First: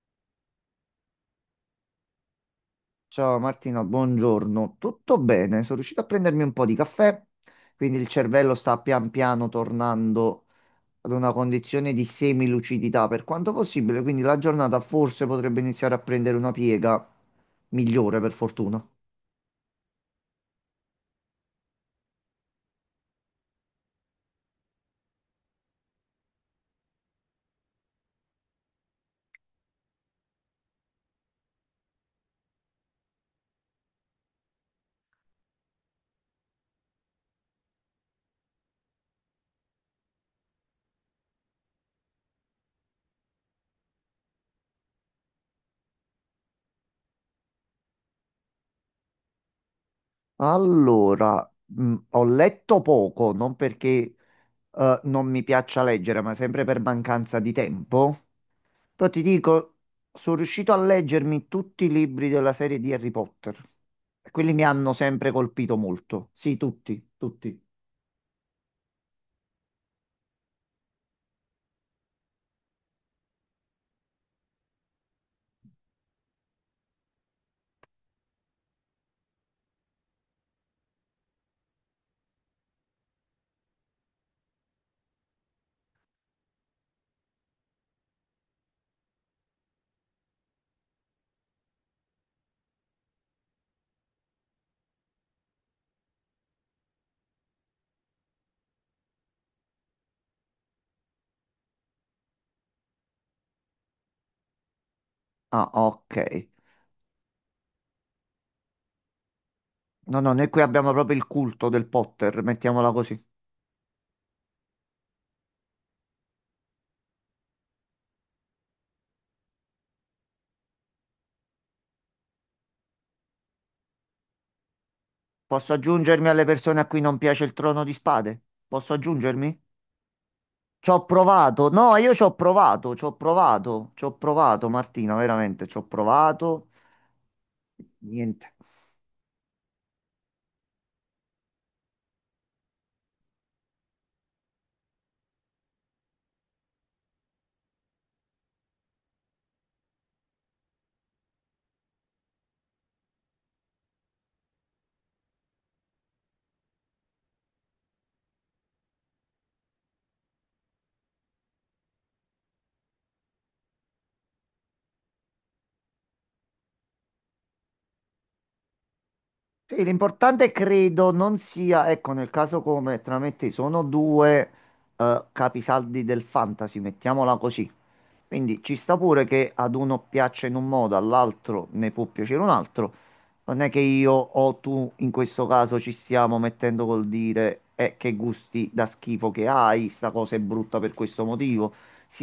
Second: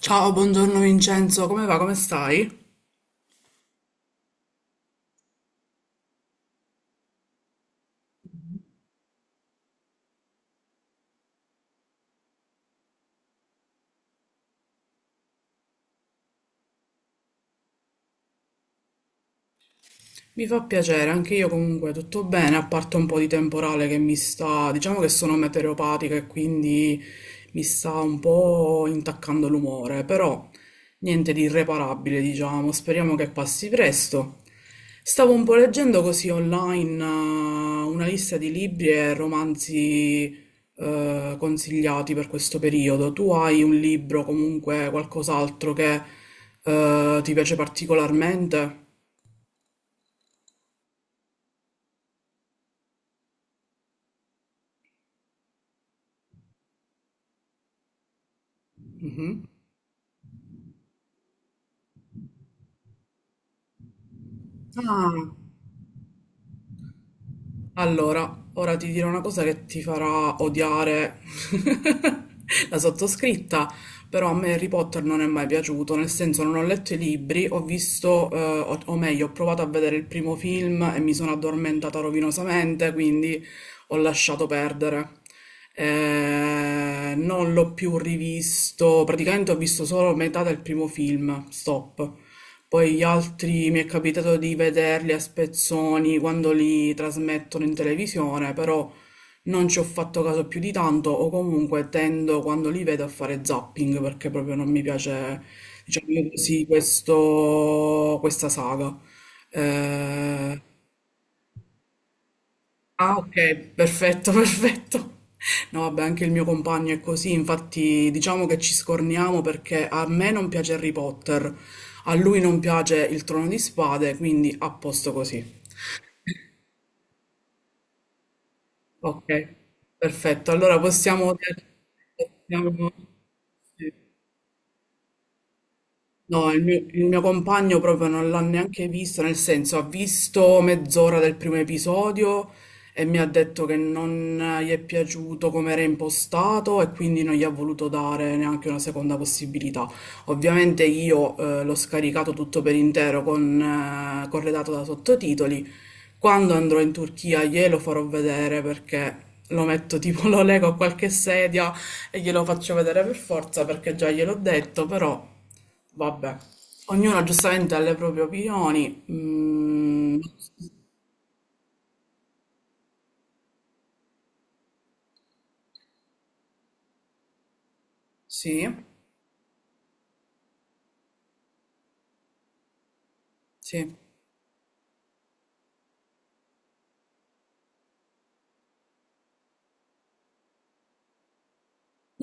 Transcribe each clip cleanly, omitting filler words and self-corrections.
Ciao, buongiorno Vincenzo, come va? Come stai? Ciao Martina, buongiorno. Tutto bene? Sono riuscito a prendermi un po' di caffè, quindi il cervello sta pian piano tornando ad una condizione di semilucidità per quanto possibile, quindi la giornata forse potrebbe iniziare a prendere una piega migliore per fortuna. Mi fa piacere, anche io comunque tutto bene, a parte un po' di temporale che mi sta, diciamo che sono meteoropatica e quindi mi sta un po' intaccando l'umore, però niente di irreparabile, diciamo, speriamo che passi presto. Stavo un po' leggendo così online una lista di libri e romanzi consigliati per questo periodo. Tu hai un libro, comunque qualcos'altro che ti piace particolarmente? Allora, ho letto poco, non perché non mi piaccia leggere, ma sempre per mancanza di tempo. Però ti Mhm. dico, sono riuscito a leggermi tutti i libri della serie di Harry Potter. E quelli mi hanno Ah, sempre colpito molto. Sì, tutti, tutti. allora, ora ti dirò una cosa che ti farà odiare la sottoscritta, però a me Harry Potter non è mai piaciuto, nel senso non ho letto i libri, ho visto, o meglio, ho provato a vedere il primo film e mi sono addormentata rovinosamente, quindi ho lasciato perdere. Non l'ho più rivisto, praticamente ho visto solo metà del primo film, stop. Poi gli altri mi è capitato di vederli a spezzoni quando li trasmettono in televisione, però non ci ho fatto caso più di tanto o comunque tendo quando li vedo a fare zapping perché proprio non mi piace, Ah, ok. diciamo così, questa saga. No, no, noi qui Eh, abbiamo proprio il culto del Potter, mettiamola Ah così. okay, perfetto, perfetto. No vabbè, anche il mio compagno è così, infatti diciamo che ci scorniamo perché a me non piace Harry Potter, a lui non piace il Trono di Spade, quindi a posto così. Posso aggiungermi alle persone a cui non piace il Trono di Spade? Posso Ok, aggiungermi? perfetto. Allora Ci ho possiamo... provato. No, io ci ho possiamo... provato, ci ho provato, sì. ci ho provato, Martina, veramente, ci ho No, il provato. mio, il mio compagno proprio non l'ha Niente. neanche visto, nel senso ha visto mezz'ora del primo episodio e mi ha detto che non gli è piaciuto come era impostato e quindi non gli ha voluto dare neanche una seconda possibilità. Ovviamente io l'ho scaricato tutto per intero corredato da sottotitoli quando andrò in Turchia glielo farò vedere perché lo metto tipo, lo lego a qualche sedia e glielo faccio vedere per forza perché già gliel'ho detto, però vabbè. Ognuno giustamente ha le proprie opinioni. Sì, Mm, l'importante credo non sia, ecco, nel caso come tra me e te sono due capisaldi del fantasy, mettiamola così. Quindi sì, ci sta pure che ad uno piaccia in un modo, all'altro ne può piacere un altro. Non è che sì. io o tu in questo caso ci stiamo mettendo col dire che gusti da schifo che hai, sta cosa è brutta per questo motivo.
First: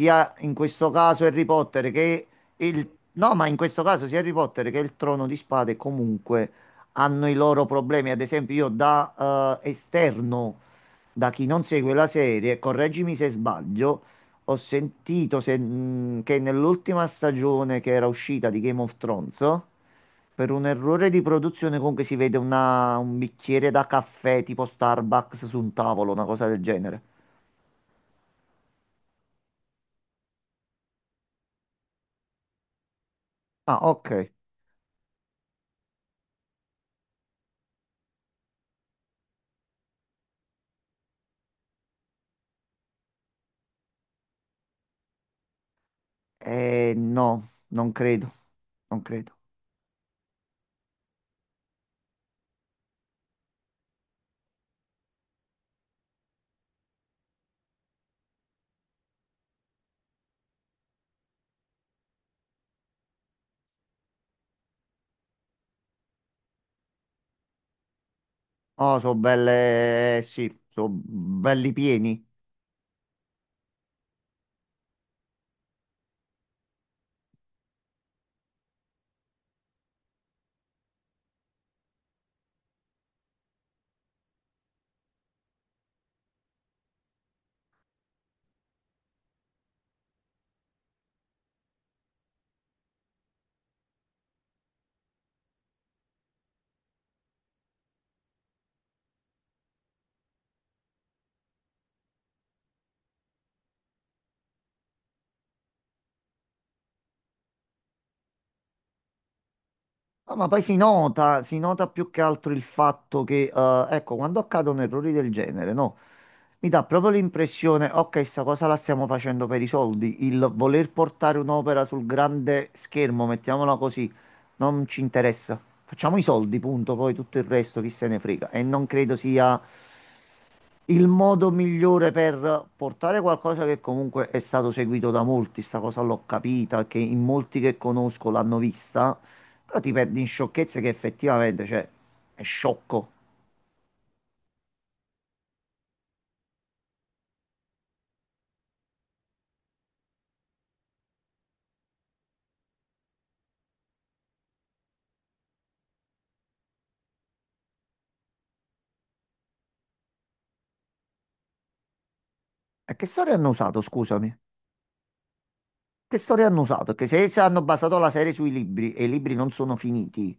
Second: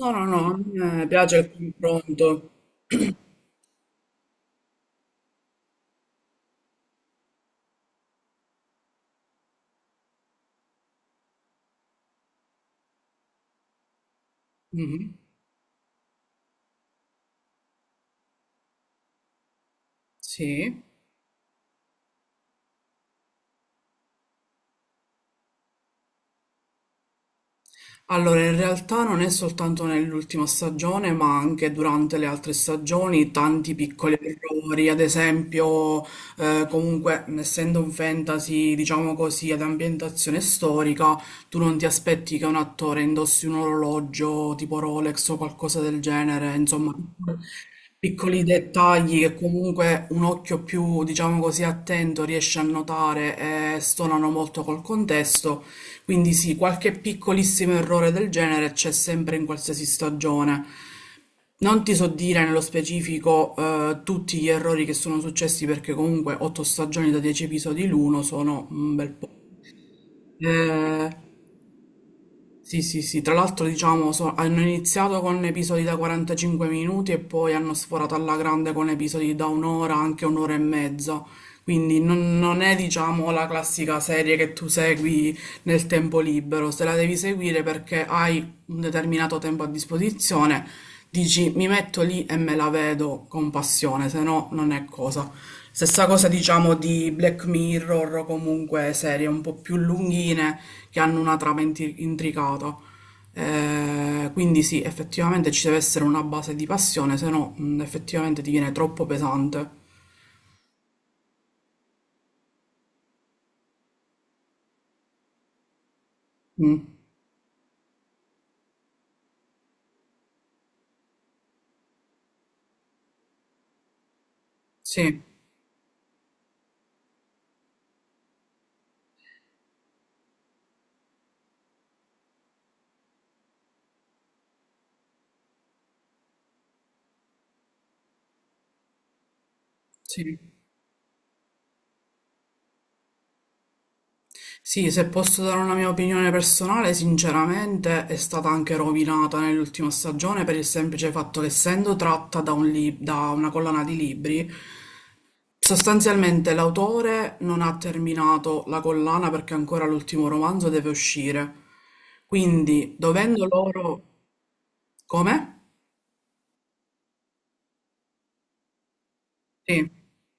No, no, no, in questo a me caso piace Harry il Potter che confronto. il... No, ma in questo caso sia Harry Potter che il Trono di Spade comunque hanno i loro problemi. Ad esempio, io da esterno, da chi non segue la serie, correggimi se sbaglio, ho Mhm. sentito che nell'ultima stagione che era uscita di Game of Thrones, per un Sì. errore di produzione comunque si vede un bicchiere da caffè tipo Starbucks su un tavolo, una cosa del genere. Allora, in realtà non è soltanto nell'ultima stagione, ma anche durante le altre stagioni, tanti Ah, ok. piccoli errori, ad esempio, comunque, essendo un fantasy, diciamo così, ad ambientazione storica, tu non ti aspetti che un attore indossi un orologio tipo Rolex o qualcosa del genere, insomma, No, non credo. piccoli Non dettagli credo. che comunque un occhio più, diciamo così, attento riesce a notare e stonano molto col contesto. Quindi sì, qualche piccolissimo errore del genere c'è sempre in qualsiasi stagione. Non ti so dire nello specifico tutti gli errori che sono successi perché comunque otto stagioni da 10 episodi l'uno sono un Oh, bel sono po'. belle, sì, sono Eh, belli pieni. sì, sì, sì, tra l'altro diciamo hanno iniziato con episodi da 45 minuti e poi hanno sforato alla grande con episodi da un'ora, anche un'ora e mezza, quindi non è diciamo la classica serie che tu segui nel tempo libero, se la devi seguire perché hai un determinato tempo a disposizione, dici mi metto lì e me la vedo con passione, se no non è cosa. Stessa cosa diciamo di Black Mirror o comunque serie un po' più lunghine che hanno una trama intricata. Quindi sì, effettivamente ci deve essere una base di passione, se no effettivamente diviene troppo pesante. Ah, ma poi si nota più che altro il fatto che, ecco, quando accadono errori del genere, no? Mi Mm, dà proprio l'impressione, ok, sta cosa la stiamo facendo per i soldi, il voler portare un'opera sul grande schermo, mettiamola così, non ci sì, interessa. Facciamo i soldi, punto, poi tutto il resto chi se ne frega. E non credo sia il modo migliore per portare qualcosa che comunque è stato seguito da molti, sta cosa l'ho capita, che in molti che conosco l'hanno vista, però ti perdi in sì. sciocchezze che effettivamente, cioè, è sciocco. Sì, se posso dare una mia opinione personale, sinceramente è stata anche rovinata nell'ultima stagione per il semplice fatto che essendo tratta da una collana di libri, sostanzialmente l'autore non ha terminato la collana perché ancora l'ultimo romanzo deve uscire. Quindi, E che storia dovendo hanno usato, loro... scusami? Come? Che storia hanno usato? Che se, se hanno basato la serie sui libri e i libri non sono Sì. finiti,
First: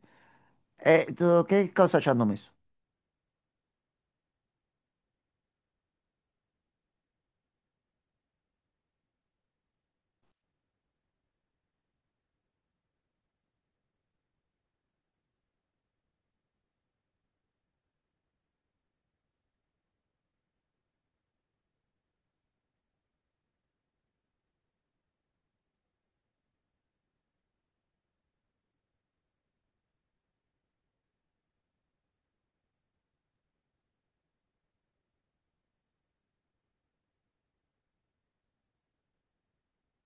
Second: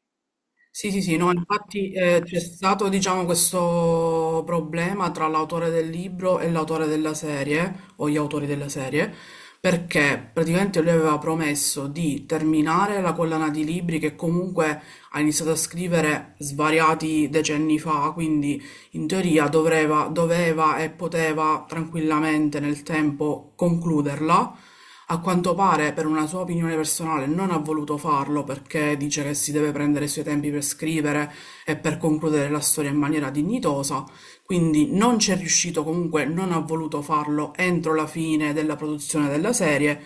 Sì, sì, sì, no, che infatti cosa ci hanno c'è messo? stato, diciamo, questo problema tra l'autore del libro e l'autore della serie, o gli autori della serie, perché praticamente lui aveva promesso di terminare la collana di libri che comunque ha iniziato a scrivere svariati decenni fa, quindi in teoria doveva e poteva tranquillamente nel tempo concluderla. A quanto pare, per una sua opinione personale, non ha voluto farlo perché dice che si deve prendere i suoi tempi per scrivere e per concludere la storia in maniera dignitosa, quindi non c'è riuscito, comunque non ha voluto farlo entro la fine della produzione della serie.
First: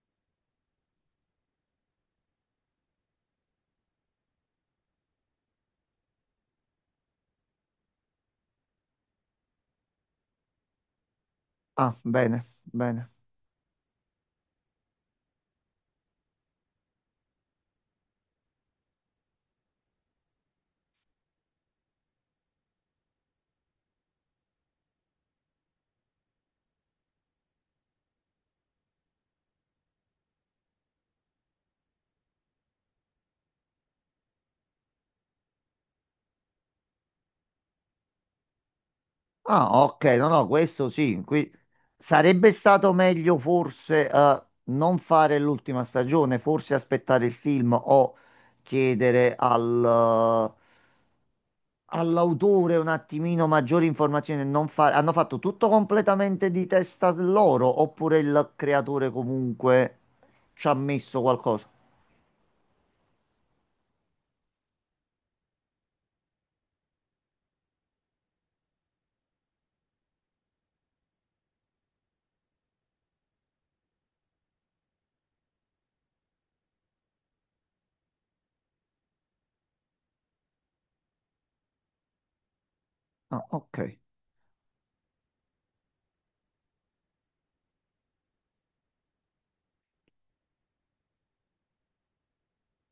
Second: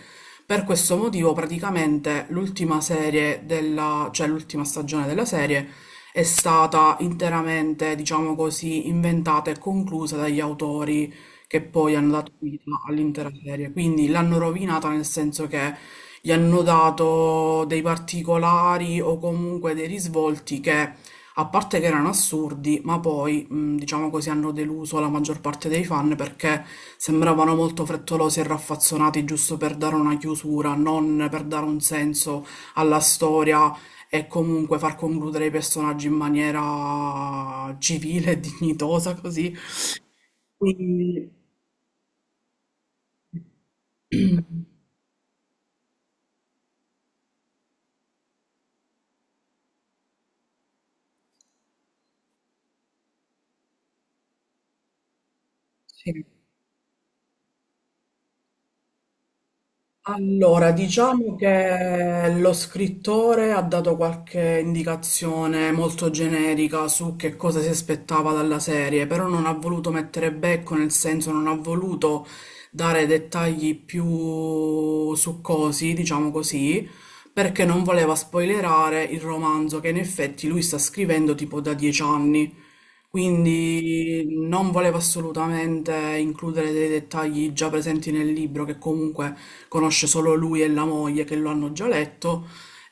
Per questo motivo, praticamente l'ultima serie della, cioè l'ultima stagione della serie, è stata interamente, diciamo così, inventata e conclusa dagli autori che Ah, poi hanno dato bene, vita bene. all'intera serie. Quindi l'hanno rovinata nel senso che gli hanno dato dei particolari o comunque dei risvolti che, a parte che erano assurdi, ma poi, diciamo così, hanno deluso la maggior parte dei fan perché sembravano molto frettolosi e raffazzonati giusto per dare una chiusura, non per dare un senso alla storia e comunque far concludere i personaggi in maniera civile e dignitosa, così. Ah, ok, no, no, questo sì. Quindi, Sarebbe stato meglio forse non fare l'ultima stagione, forse aspettare il film o chiedere all'autore un attimino maggiori informazioni. E Non fare... Hanno fatto tutto sì. completamente di testa loro oppure il creatore comunque ci Allora, ha messo diciamo qualcosa? che lo scrittore ha dato qualche indicazione molto generica su che cosa si aspettava dalla serie, però non ha voluto mettere becco, nel senso non ha voluto dare dettagli più succosi, diciamo così, perché non voleva spoilerare il romanzo che in effetti lui sta scrivendo tipo da 10 anni. Ah, ok. Quindi non volevo assolutamente includere dei dettagli già presenti nel libro, che comunque conosce solo lui e la moglie che lo hanno già letto.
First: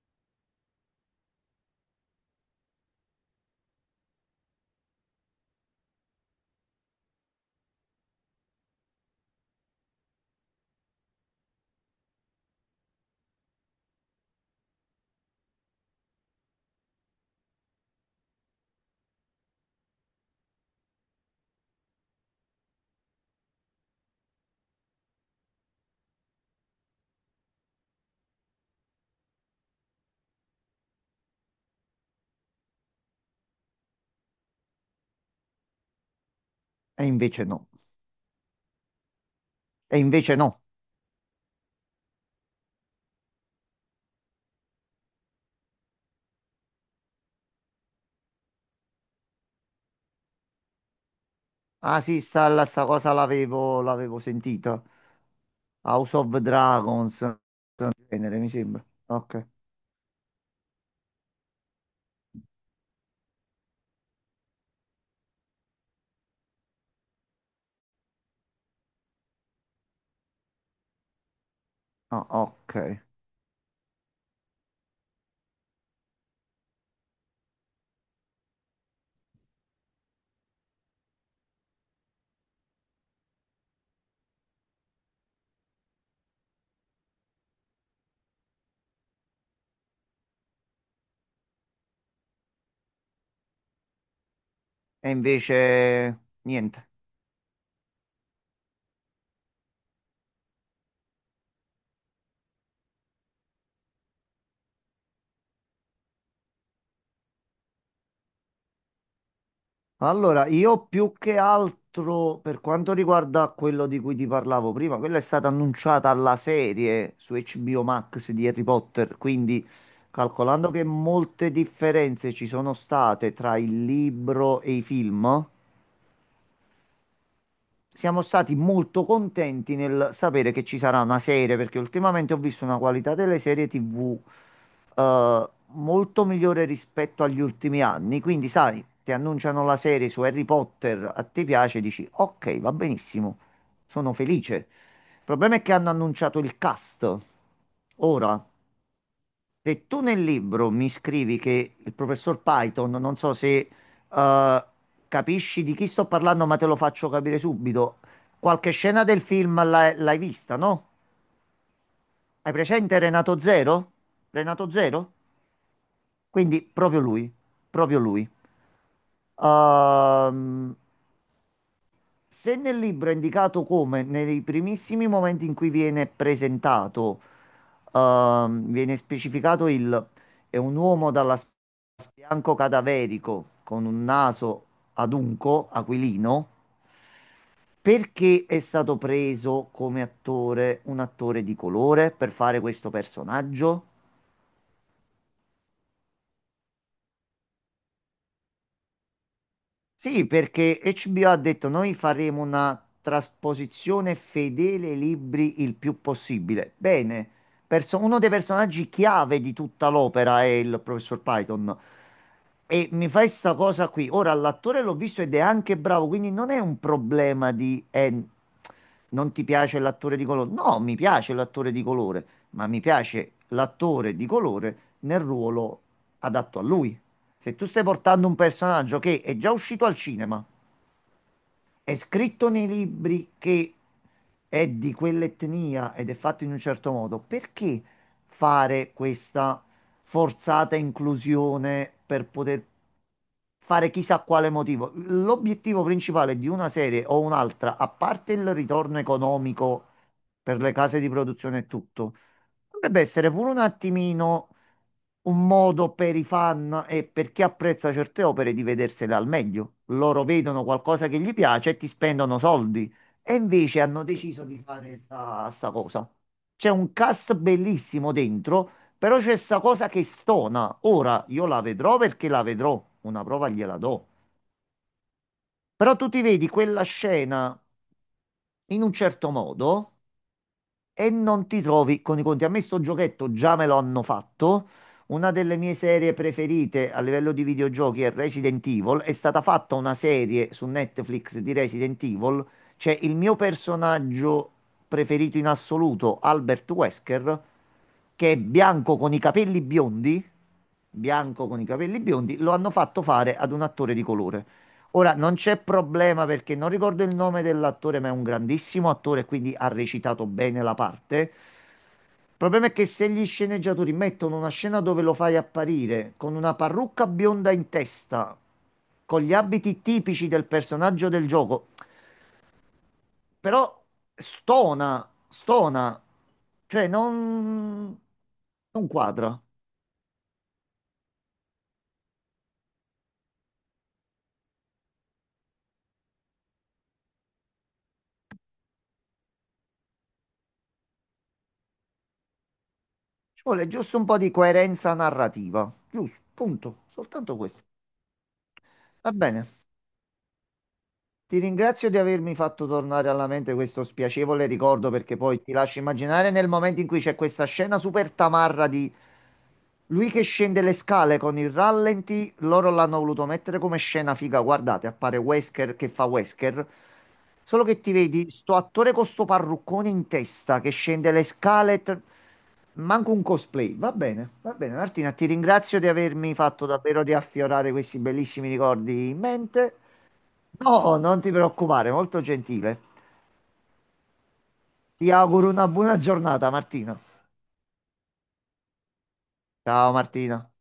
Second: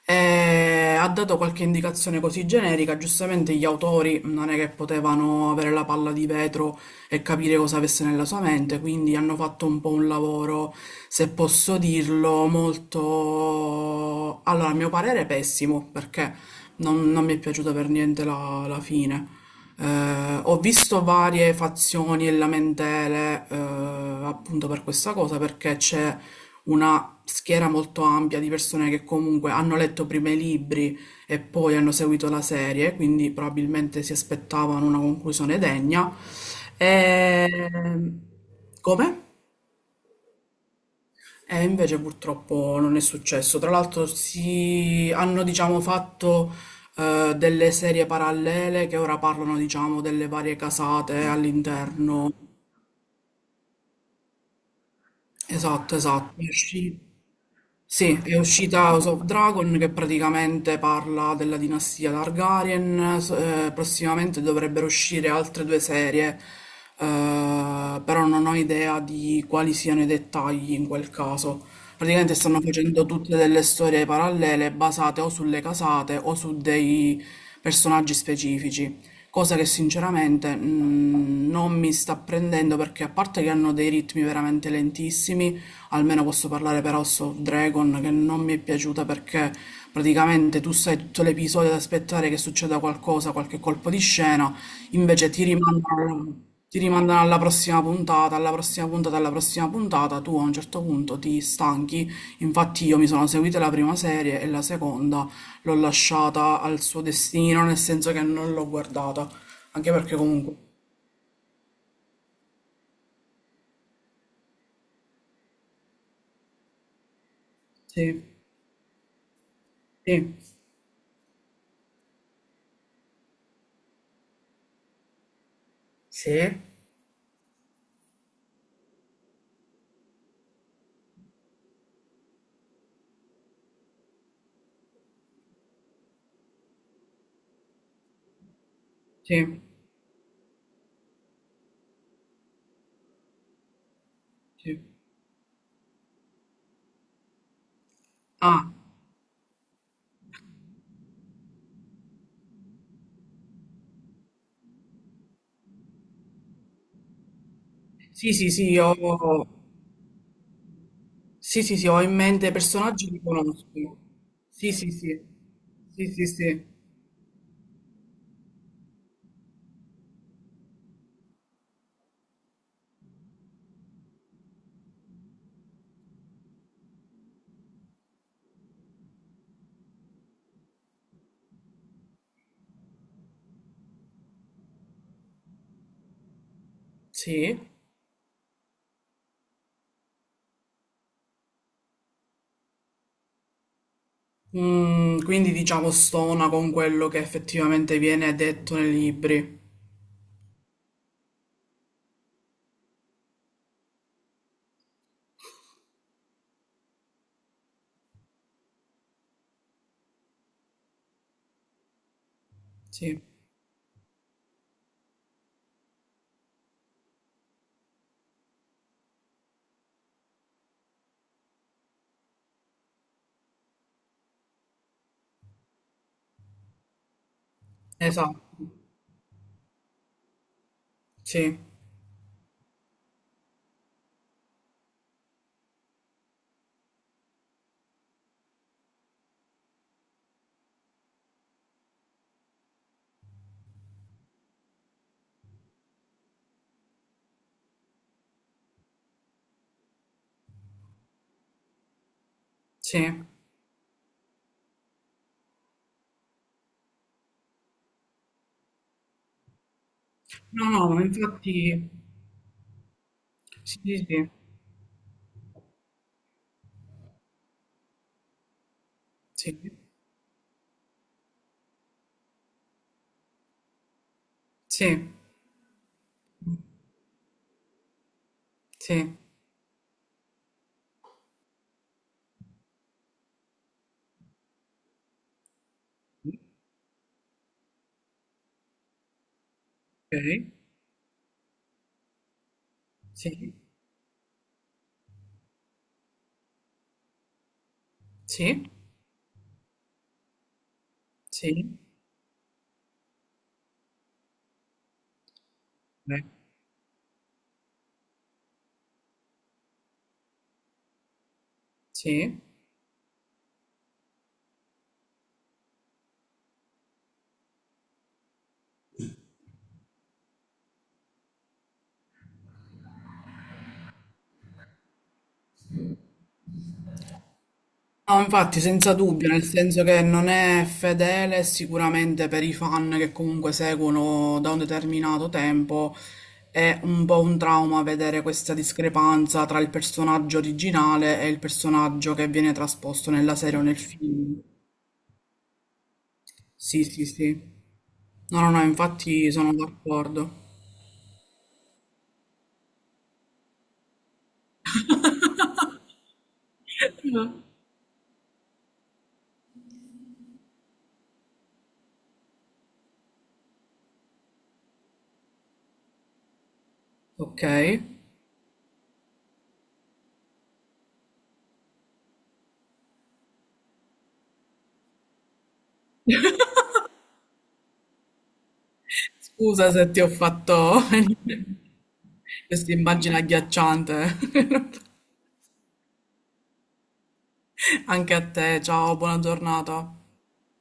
E ha dato qualche indicazione così generica, giustamente gli autori non è che potevano avere la palla di vetro e capire cosa avesse nella sua mente, quindi hanno fatto un po' un lavoro, se posso dirlo, molto, allora, a mio parere, pessimo, perché non, non mi è piaciuta per niente la fine. Ho visto varie fazioni e lamentele, appunto per questa cosa, perché c'è una schiera molto ampia di persone che comunque hanno letto prima i libri e poi hanno seguito la serie, quindi probabilmente si aspettavano una conclusione degna. E invece E... no. Come? E invece no. E invece purtroppo non è successo. Tra l'altro si hanno, diciamo, fatto delle serie parallele che ora parlano, diciamo, delle varie casate Ah sì, all'interno. Sta cosa l'avevo sentita. Esatto, House of esatto. Dragons. Sì, è Genere, mi uscita sembra. House of Ok. Dragon che praticamente parla della dinastia Targaryen. Prossimamente dovrebbero uscire altre due serie, però non ho idea di quali siano i dettagli in quel caso. Ah, Praticamente stanno ok. facendo tutte delle storie parallele basate o sulle casate o su dei personaggi specifici, cosa che sinceramente non mi sta prendendo perché, a parte che hanno dei ritmi veramente lentissimi, almeno posso parlare per House of Dragon che non mi è piaciuta perché praticamente tu stai tutto l'episodio ad aspettare che succeda qualcosa, qualche colpo di scena, E invece invece ti niente. rimandano alla prossima puntata, alla prossima puntata, alla prossima puntata, tu a un certo punto ti stanchi. Infatti io mi sono seguita la prima serie e la seconda l'ho lasciata al suo destino, nel senso che non l'ho guardata, anche perché Allora, comunque... io più che altro per quanto riguarda quello di cui ti parlavo prima, quella è stata annunciata alla serie su HBO Sì, Max di Harry Potter, quindi sì, calcolando che molte differenze ci sono state tra il libro e i film, sì? siamo stati molto contenti nel sapere che ci sarà una serie, perché ultimamente ho visto una qualità delle serie TV molto migliore rispetto agli ultimi anni. Quindi, sai, ti Sì, annunciano la serie su Harry Potter, a te piace, dici ok, va benissimo, sono felice. sì. Il problema è che hanno annunciato il cast ora Ah, e tu nel libro mi scrivi che il professor Python, non so se eh, capisci di chi sto parlando, ma te lo faccio capire subito. sì, sì, Qualche sì, ho... scena del film l'hai vista, no? Sì, sì, sì, ho in Hai mente presente personaggi che Renato conosco. Zero? Renato Sì, sì, Zero? sì. Sì, sì, Quindi sì. proprio lui, proprio lui. Ehm, se nel libro è indicato come nei primissimi momenti in cui viene presentato, viene specificato il è un uomo dall'aspetto bianco cadaverico con un naso adunco, aquilino, Sì. perché è stato preso come attore un attore di colore per fare questo personaggio? Quindi diciamo stona con quello che effettivamente viene detto nei libri. Sì, perché HBO ha detto noi faremo una trasposizione fedele ai libri il più possibile. Bene, uno dei personaggi chiave di tutta l'opera è il professor Python. E mi Sì, fai sta cosa qui. Ora, l'attore l'ho visto ed è anche bravo, quindi non è un problema di non ti piace l'attore di colore. No, mi piace l'attore di colore, ma mi piace l'attore di colore nel ruolo adatto a lui. Se tu stai portando un esatto, personaggio che è già uscito al cinema, sì, è scritto nei libri che è di quell'etnia ed è fatto in un certo modo, perché fare questa forzata inclusione per poter fare chissà quale motivo? L'obiettivo principale di una serie o un'altra, a parte il ritorno economico per le case di produzione e tutto, dovrebbe sì. essere pure un attimino un modo per i fan e per chi apprezza certe opere di vedersele al meglio. Loro vedono No, no, ma qualcosa che gli piace e ti infatti, spendono soldi. E sì, invece hanno sì, deciso di fare sta cosa. C'è un cast bellissimo dentro, però c'è sta sì, cosa che stona. Ora io la vedrò perché la vedrò, una prova gliela do. sì, sì, Però tu ti vedi quella scena in un sì, certo modo e non ti trovi con i conti. A me sto giochetto già me lo hanno fatto. Una delle mie serie preferite a livello di videogiochi è Resident Evil. È stata fatta una ok, serie su Netflix di Resident Evil. C'è il mio sì, personaggio preferito in assoluto, Albert Wesker, che è sì, bianco con i capelli biondi. Bianco con i sì, capelli biondi, lo hanno fatto fare ad un attore di colore. Ora non c'è beh, problema perché non ricordo il nome dell'attore, ma è un grandissimo attore, quindi ha recitato bene la parte. Il sì. problema è che se gli sceneggiatori mettono una scena dove lo fai apparire con una parrucca bionda in testa, con gli abiti tipici del personaggio del gioco, però stona, stona, cioè non, No, infatti, non senza dubbio, quadra. nel senso che non è fedele sicuramente per i fan che comunque seguono da un determinato tempo, è un po' un trauma vedere questa discrepanza tra il personaggio originale e il personaggio che viene trasposto nella Ci serie o vuole nel giusto un po' di film. coerenza narrativa, giusto, Sì, punto, sì, soltanto sì. questo. No, no, no, Va infatti bene. sono d'accordo. Ti ringrazio di avermi fatto tornare alla mente questo spiacevole ricordo perché poi ti lascio immaginare nel momento in cui c'è Mm. questa scena super tamarra di lui che scende le scale con il rallenti, loro l'hanno voluto mettere come scena figa, guardate, appare Wesker che fa Wesker, Ok. solo che ti vedi sto attore con sto parruccone in testa che scende le scale, manco un cosplay, va bene Martina, ti ringrazio di avermi fatto davvero riaffiorare questi bellissimi ricordi in Scusa mente. se ti ho fatto No, non ti preoccupare, molto questa gentile. immagine agghiacciante. Ti auguro una buona giornata, Martina. Anche a te, ciao, buona Ciao giornata. Martina.